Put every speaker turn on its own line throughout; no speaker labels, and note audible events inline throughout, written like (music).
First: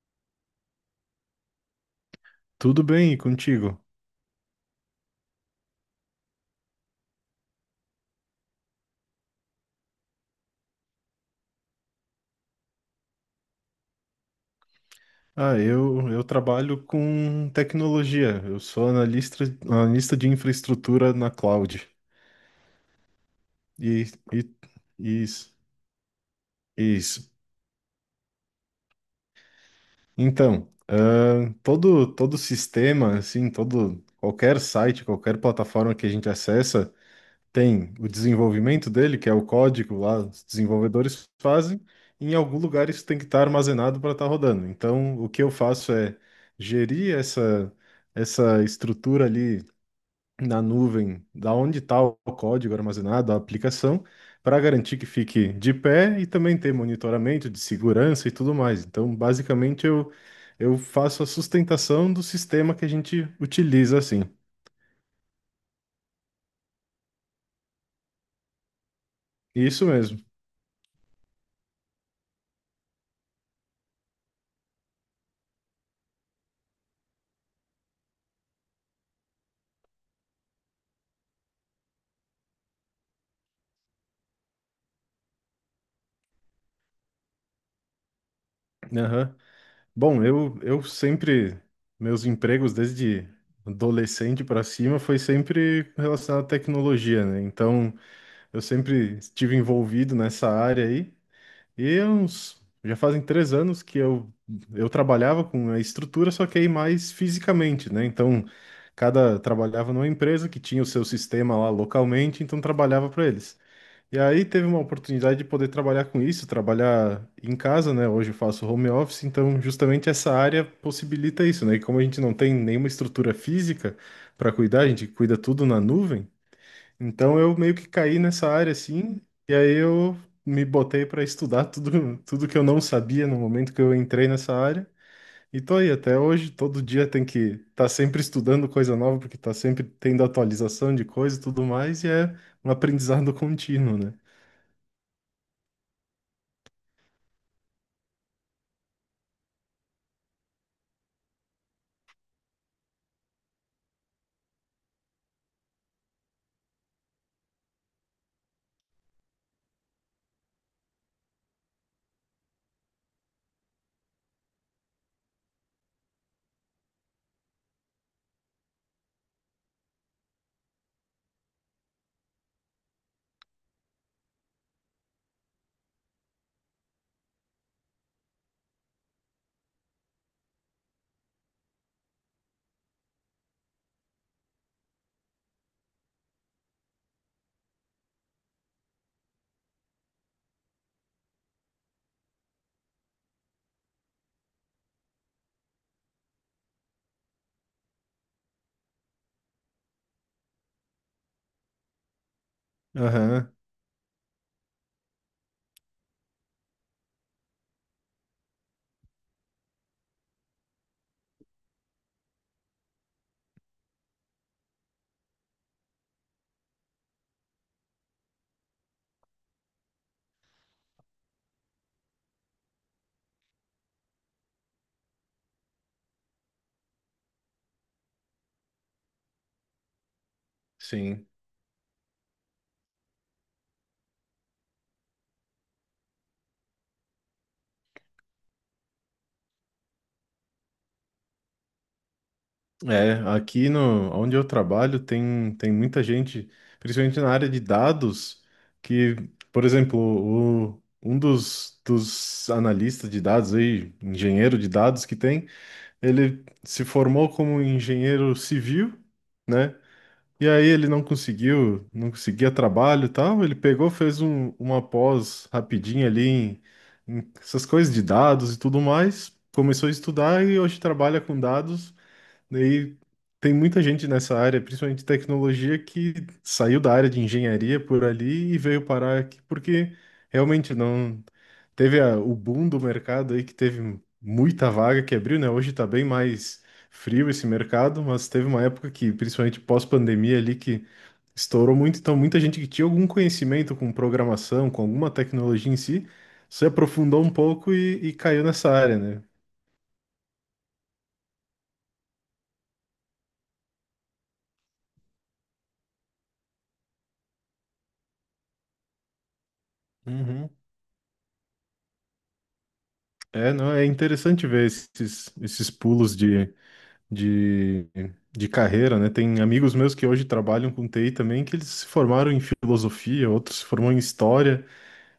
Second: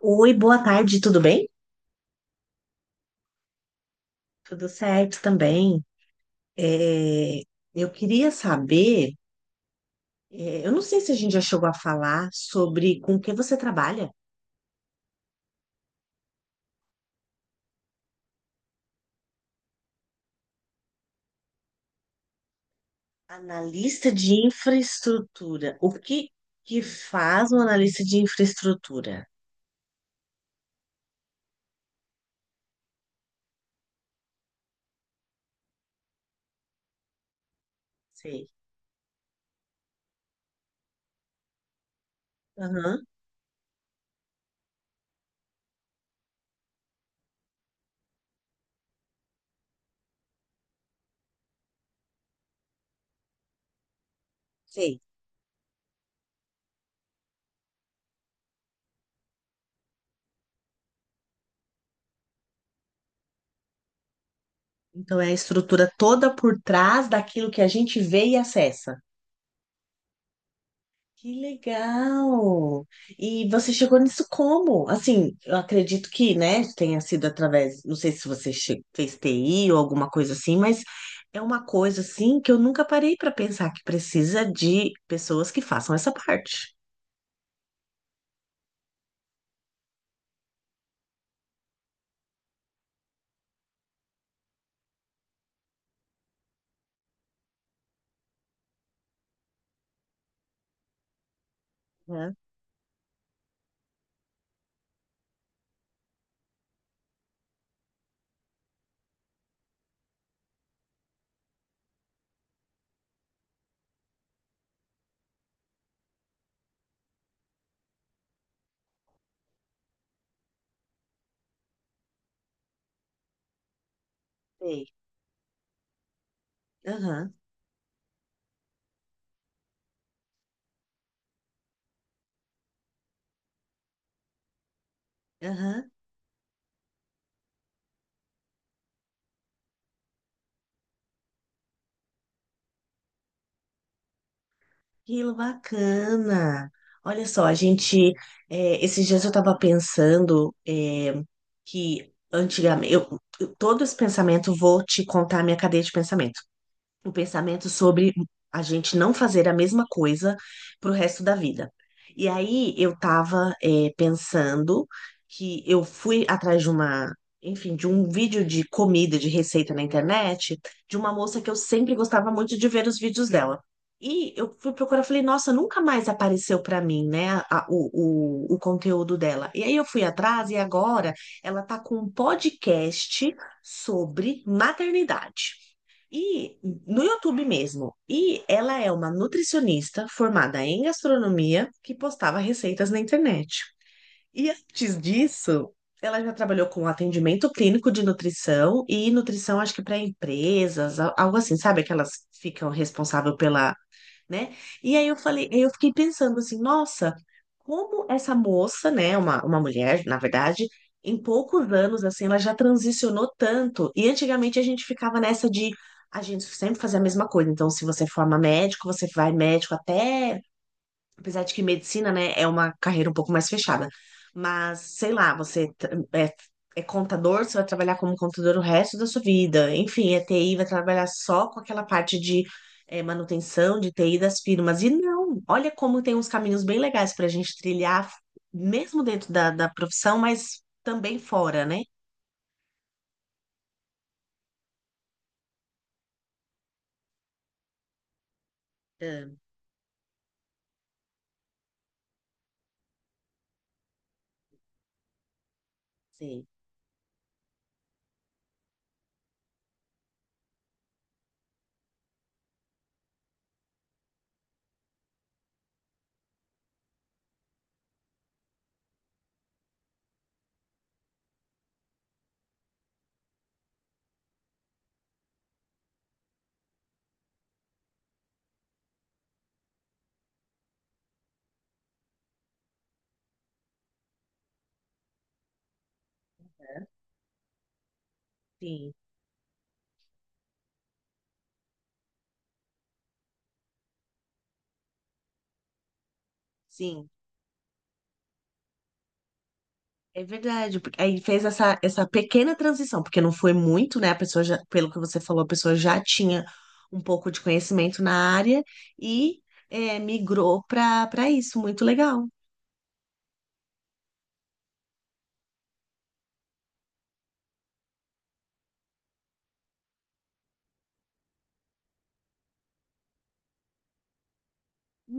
Oi, boa tarde, tudo bem?
Tudo bem e contigo?
Tudo certo também. É, eu queria saber, eu não sei se a gente já chegou a falar sobre com que você trabalha.
Ah, eu trabalho com tecnologia. Eu sou analista de infraestrutura na cloud. E,
Analista de
e isso,
infraestrutura. O que
isso.
faz um analista de infraestrutura?
Então, todo sistema, assim, todo qualquer site, qualquer plataforma que a gente acessa tem o
Sei.
desenvolvimento dele, que é o código lá, os desenvolvedores fazem, e em algum lugar isso
Aham,
tem que estar armazenado para estar rodando. Então, o que eu faço é gerir essa estrutura ali na nuvem, da onde está o código armazenado, a aplicação, para garantir
sei.
que fique de pé e também ter monitoramento de segurança e tudo mais. Então, basicamente, eu faço a sustentação do sistema que a gente utiliza assim.
Então é a estrutura toda por trás daquilo que a gente vê e acessa.
Isso mesmo.
Que legal! E você chegou nisso como? Assim, eu acredito que, né, tenha sido através, não sei se você che- fez TI ou alguma coisa assim, mas é uma coisa assim que eu nunca parei para pensar que precisa de pessoas que façam essa parte.
Aham. Bom, eu sempre, meus empregos desde adolescente para cima foi sempre relacionado à tecnologia, né? Então, eu sempre estive envolvido nessa área aí. E há
Né?
uns, já fazem 3 anos que eu trabalhava com a estrutura, só que aí mais fisicamente, né? Então, cada trabalhava numa empresa que tinha o seu sistema lá localmente, então trabalhava para eles. E aí teve uma oportunidade de poder trabalhar com isso, trabalhar em casa, né? Hoje eu faço home office, então justamente essa área possibilita isso, né? E como a gente não tem nenhuma estrutura física para cuidar,
Sei.
a gente cuida tudo na nuvem.
Aham,
Então eu meio que caí nessa área assim, e aí eu me botei para estudar tudo tudo que eu não sabia no momento que eu entrei nessa área. E tô
aham.
aí até hoje, todo dia tem que estar tá sempre estudando coisa nova, porque tá sempre tendo atualização de coisa e tudo mais, e é um aprendizado contínuo, né?
Que bacana. Olha só, a gente, esses dias eu estava pensando, que antigamente, todo esse pensamento, vou te contar a minha cadeia de pensamento. O pensamento sobre a gente não fazer a mesma coisa pro resto da vida. E aí eu tava, pensando que eu fui atrás enfim, de um vídeo de comida, de receita na internet, de uma moça que eu sempre gostava muito de ver os vídeos dela. E eu fui procurar, falei, nossa, nunca mais apareceu pra mim, né, a- o conteúdo dela. E aí eu fui atrás e agora ela tá com um podcast sobre maternidade. E no YouTube mesmo. E ela é uma nutricionista formada em gastronomia que postava receitas na internet. E antes disso, ela já trabalhou com atendimento clínico de nutrição e nutrição, acho que para empresas, al- algo assim, sabe? Que elas ficam responsável
Aham,
pela né? E aí eu falei, eu fiquei pensando assim, nossa, como essa moça, né, uma mulher, na verdade, em poucos anos, assim, ela já transicionou tanto. E antigamente a gente ficava nessa de a gente sempre fazer a mesma coisa. Então, se você forma médico, você vai médico até Apesar de que medicina, né, é uma carreira um pouco mais fechada. Mas, sei lá, você tra- é contador, você vai trabalhar como contador o resto da sua vida. Enfim, é TI, vai trabalhar
sim.
só com aquela parte de manutenção, de TI das firmas. E não, olha como tem uns caminhos bem legais para a gente trilhar, mesmo dentro da profissão, mas também fora, né?
É, aqui no, onde eu trabalho tem muita gente, principalmente na área de dados, que,
Ah,
por exemplo, um dos analistas de dados aí, engenheiro de dados que tem, ele
sim,
se formou como engenheiro civil, né? E aí ele não conseguiu, não conseguia trabalho e tal. Ele pegou, fez uma pós rapidinha ali em essas coisas de dados e tudo mais. Começou a estudar e hoje trabalha com dados. Daí tem muita gente nessa área, principalmente tecnologia, que saiu da área de engenharia por ali e veio parar aqui porque realmente não. Teve o boom do mercado aí que teve muita vaga que abriu, né? Hoje tá bem mais frio esse mercado, mas teve uma época
sim,
que, principalmente pós-pandemia ali, que estourou muito. Então, muita gente que tinha algum conhecimento com programação, com alguma tecnologia em si, se
sim.
aprofundou um pouco e caiu nessa área, né?
É verdade, porque aí fez essa pequena transição, porque não foi muito, né? A pessoa já, pelo que você falou, a pessoa já tinha um pouco de conhecimento na área e
Uhum.
migrou para isso. Muito legal.
É, não, é interessante ver esses pulos de, de carreira, né? Tem amigos meus que hoje trabalham com TI também, que eles se formaram em filosofia, outros se formaram em história.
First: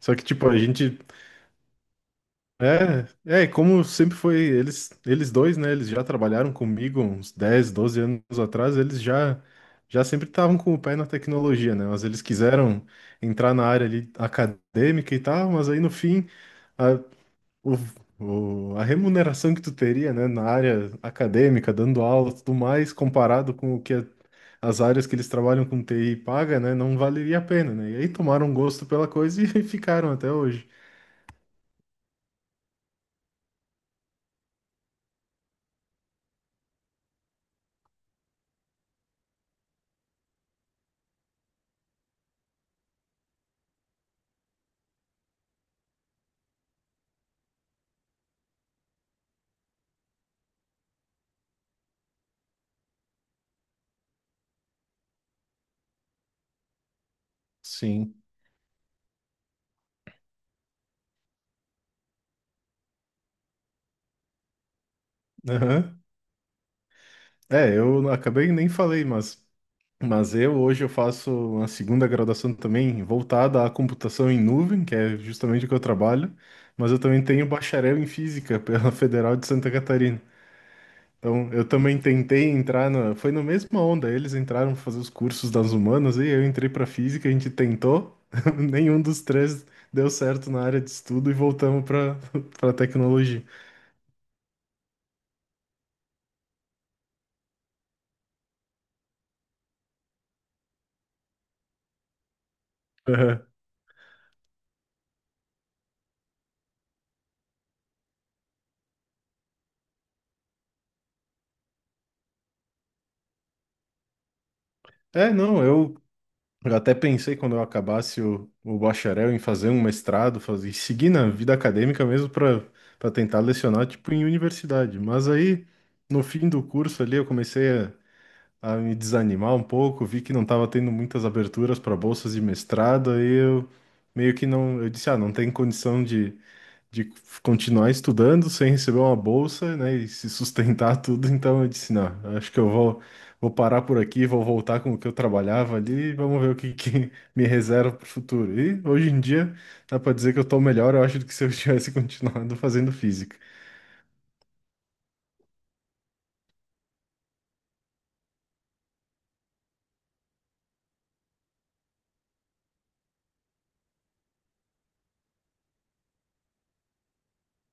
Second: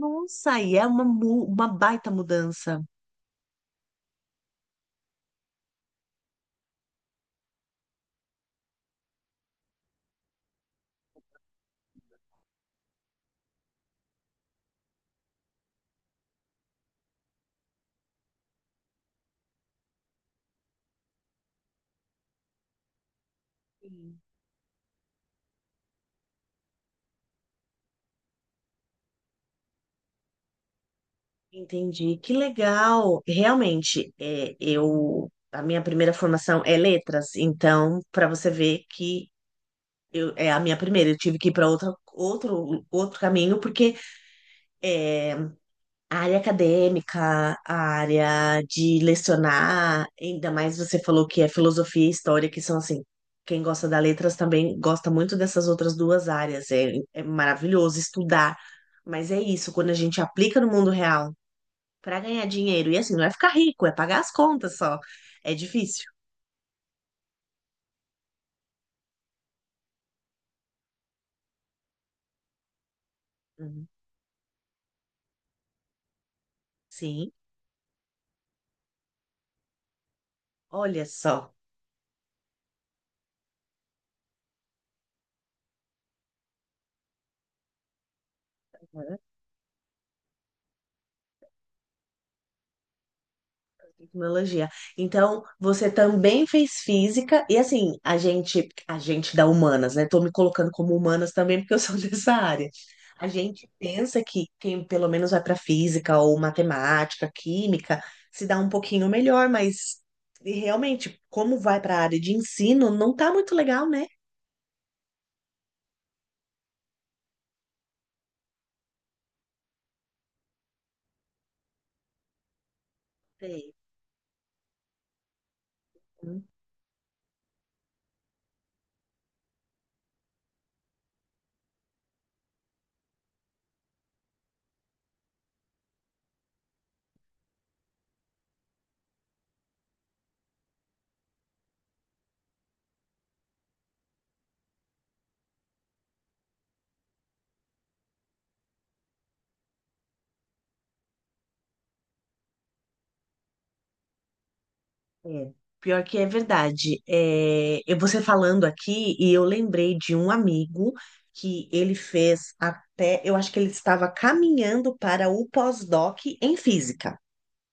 Só que, tipo, a
e é
gente.
uma, mu- uma baita mudança.
É, como sempre foi, eles dois, né? Eles já trabalharam comigo uns 10 12 anos atrás, eles já sempre estavam com o pé na tecnologia, né? Mas eles quiseram entrar na área ali acadêmica e tal, mas aí no fim, a, o, a remuneração que tu teria, né, na área acadêmica, dando aula e tudo mais, comparado com o que
Sim.
as áreas que eles trabalham com TI paga, né? Não valeria a pena, né? E aí tomaram gosto pela coisa e (laughs) ficaram até hoje.
Entendi, que legal. Realmente, é, eu a minha primeira formação é letras, então para você ver que eu, é a minha primeira, eu tive que ir para outra outro caminho porque é a área acadêmica, a área de lecionar, ainda mais você falou que é filosofia e história, que são assim, quem gosta da letras também gosta muito dessas outras duas áreas. É, é maravilhoso
Sim.
estudar, mas é isso, quando a gente aplica no mundo real para ganhar dinheiro, e assim, não é ficar rico, é pagar as contas só. É
Aham.
difícil.
É, eu acabei nem falei, mas eu hoje eu faço uma segunda graduação também voltada à
Uhum.
computação em nuvem, que é justamente o que eu trabalho, mas eu também
Sim,
tenho bacharel em física pela (laughs) Federal de Santa Catarina.
olha
Então,
só.
eu também tentei entrar foi na mesma onda, eles entraram pra fazer os cursos das humanas e eu entrei para física, a gente tentou, (laughs) nenhum dos três deu certo na área de estudo e voltamos para (laughs) tecnologia.
Tecnologia. Então, você também fez física, e assim, a gente da humanas, né? Tô me colocando como humanas também, porque eu (laughs) sou dessa área. A
Aham.
gente pensa que quem pelo menos vai para física ou matemática, química, se dá um pouquinho melhor, mas e realmente, como vai para a área de ensino, não tá muito legal, né?
É, não, Eu até pensei quando eu acabasse o bacharel em fazer um mestrado, seguir na vida acadêmica mesmo para tentar
Sei.
lecionar tipo em universidade. Mas aí no fim do curso ali eu comecei a me desanimar um pouco, vi que não estava tendo muitas aberturas para bolsas de mestrado, aí eu meio que não, eu disse, não tem condição de continuar estudando sem receber uma bolsa, né, e se sustentar (laughs) tudo. Então eu disse, não, eu acho que eu vou parar por aqui, vou voltar com o que eu trabalhava ali, e vamos ver o que, que me reserva para o futuro. E hoje em dia dá para dizer que eu estou melhor, eu acho, do que se eu tivesse (laughs) continuado fazendo física.
É, pior que é verdade. É, eu você falando aqui e eu lembrei de um amigo que ele fez até, eu acho que ele estava caminhando para o pós-doc em física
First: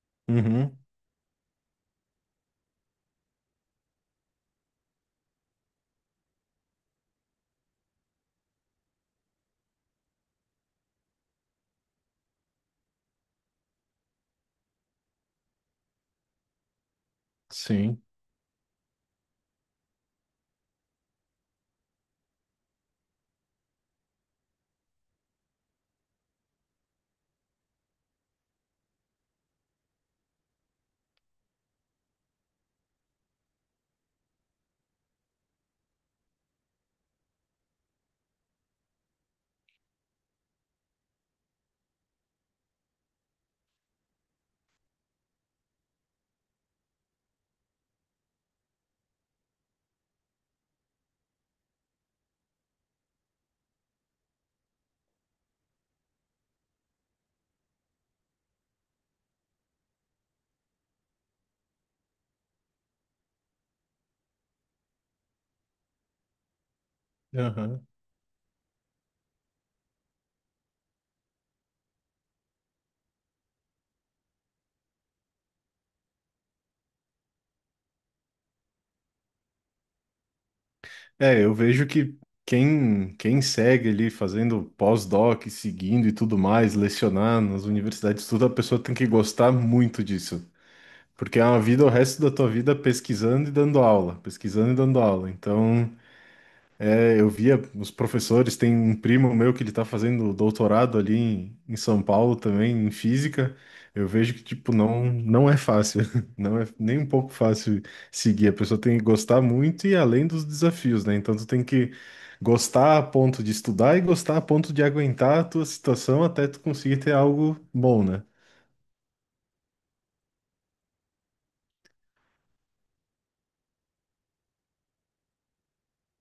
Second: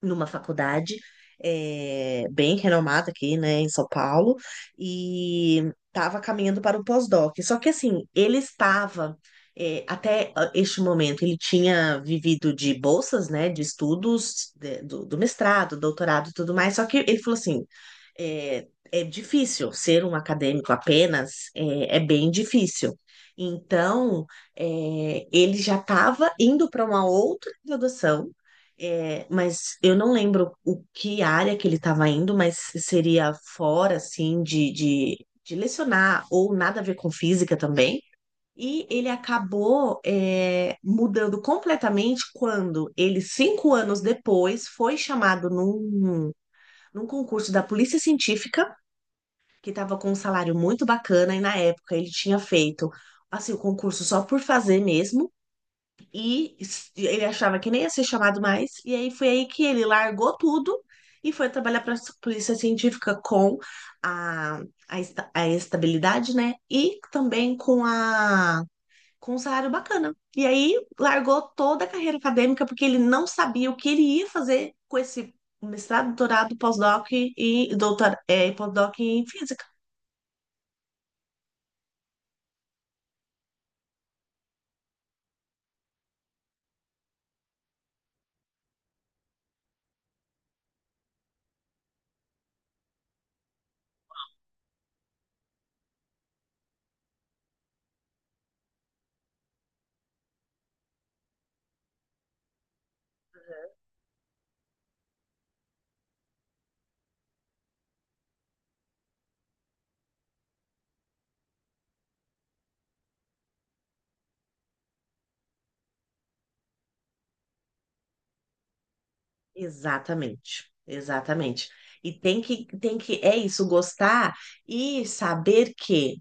numa
Uhum,
faculdade bem renomada aqui, né, em São Paulo, e estava caminhando para o pós-doc. Só que assim, ele estava até este momento ele tinha vivido de bolsas, né, de estudos de- do mestrado, doutorado, e tudo mais. Só que ele falou assim,
sim.
difícil ser um acadêmico apenas, é bem difícil. Então, ele já estava indo para uma outra graduação é, mas eu não lembro o que área que ele estava indo, mas seria fora, assim, de lecionar ou nada a ver com física também. E ele acabou, é, mudando completamente quando ele, 5 anos depois, foi chamado num concurso da Polícia Científica, que estava com um salário muito bacana, e na época ele tinha feito, assim, o concurso só por fazer mesmo e s- ele achava que nem ia ser chamado mais. E aí foi aí que ele largou tudo e foi trabalhar para a polícia científica com a, esta- a estabilidade, né? E também com
Aham.
a com um salário bacana. E aí largou toda a carreira acadêmica porque ele não sabia o que ele ia fazer com esse mestrado, doutorado, pós-doc e doutor, é, pós-doc em física.
É, eu vejo que quem segue ali fazendo pós-doc, seguindo e tudo mais, lecionar nas universidades, tudo, a pessoa tem que gostar muito disso. Porque é uma vida, o resto da tua vida pesquisando e dando aula, pesquisando e dando aula. Então, é, eu via os professores, tem um primo meu que ele está fazendo doutorado ali em São Paulo também, em física. Eu vejo que, tipo, não, não é fácil, (laughs) não é nem um pouco fácil seguir. A pessoa tem que gostar muito e além dos desafios, né? Então, tu tem que gostar a ponto de estudar e gostar a ponto de aguentar a tua situação até tu conseguir ter algo bom, né?
Exatamente, exatamente. E tem que, é isso, gostar e saber que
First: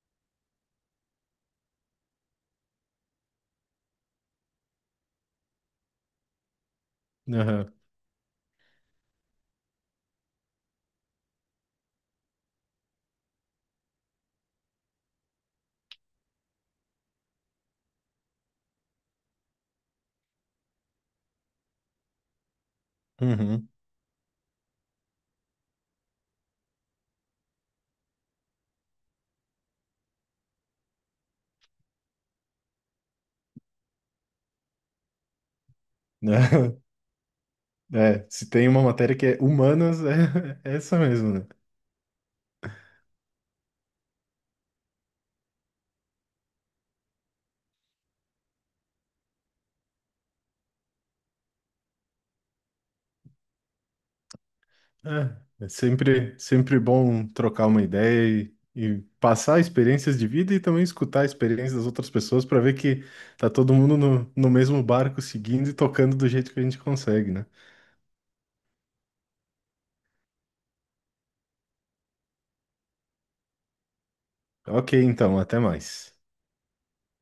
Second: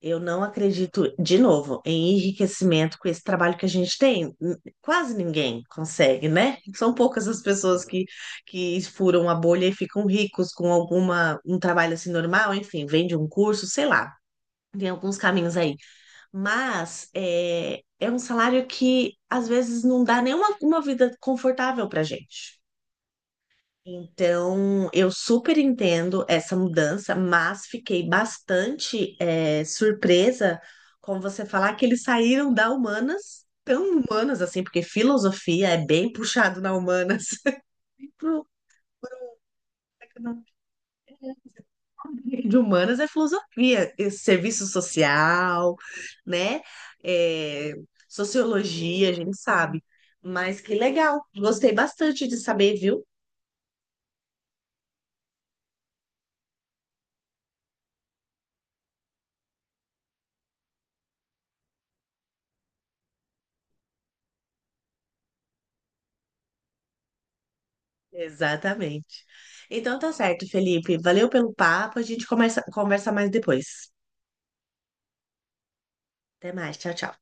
eu não acredito, de novo, em enriquecimento com esse trabalho que a gente tem. N- Quase ninguém consegue, né? São poucas as
Aham.
pessoas que furam a bolha e ficam ricos com alguma, um trabalho assim normal, enfim, vende um curso, sei lá. Tem alguns caminhos aí. Mas é um salário que às vezes não dá nenhuma uma vida confortável pra gente.
Uhum.
Então, eu super entendo essa mudança, mas fiquei bastante surpresa com você falar que eles saíram da humanas, tão humanas assim, porque filosofia é bem puxado na
(laughs)
humanas. (laughs)
É,
Pro-
se tem uma matéria que é humanas, é, (laughs) é essa mesmo, né?
De humanas é filosofia, e serviço social, né? Eh, sociologia, a gente sabe. Mas que legal, gostei bastante de saber, viu?
É, sempre, sempre bom trocar uma ideia e passar experiências de vida e também escutar a experiência das outras pessoas para ver que tá todo mundo no mesmo barco seguindo e tocando do jeito que a gente consegue, né?
Exatamente. Então tá certo, Felipe. Valeu pelo papo. A gente começa conversa mais depois.
Ok, então, até mais.
Até mais. Tchau, tchau.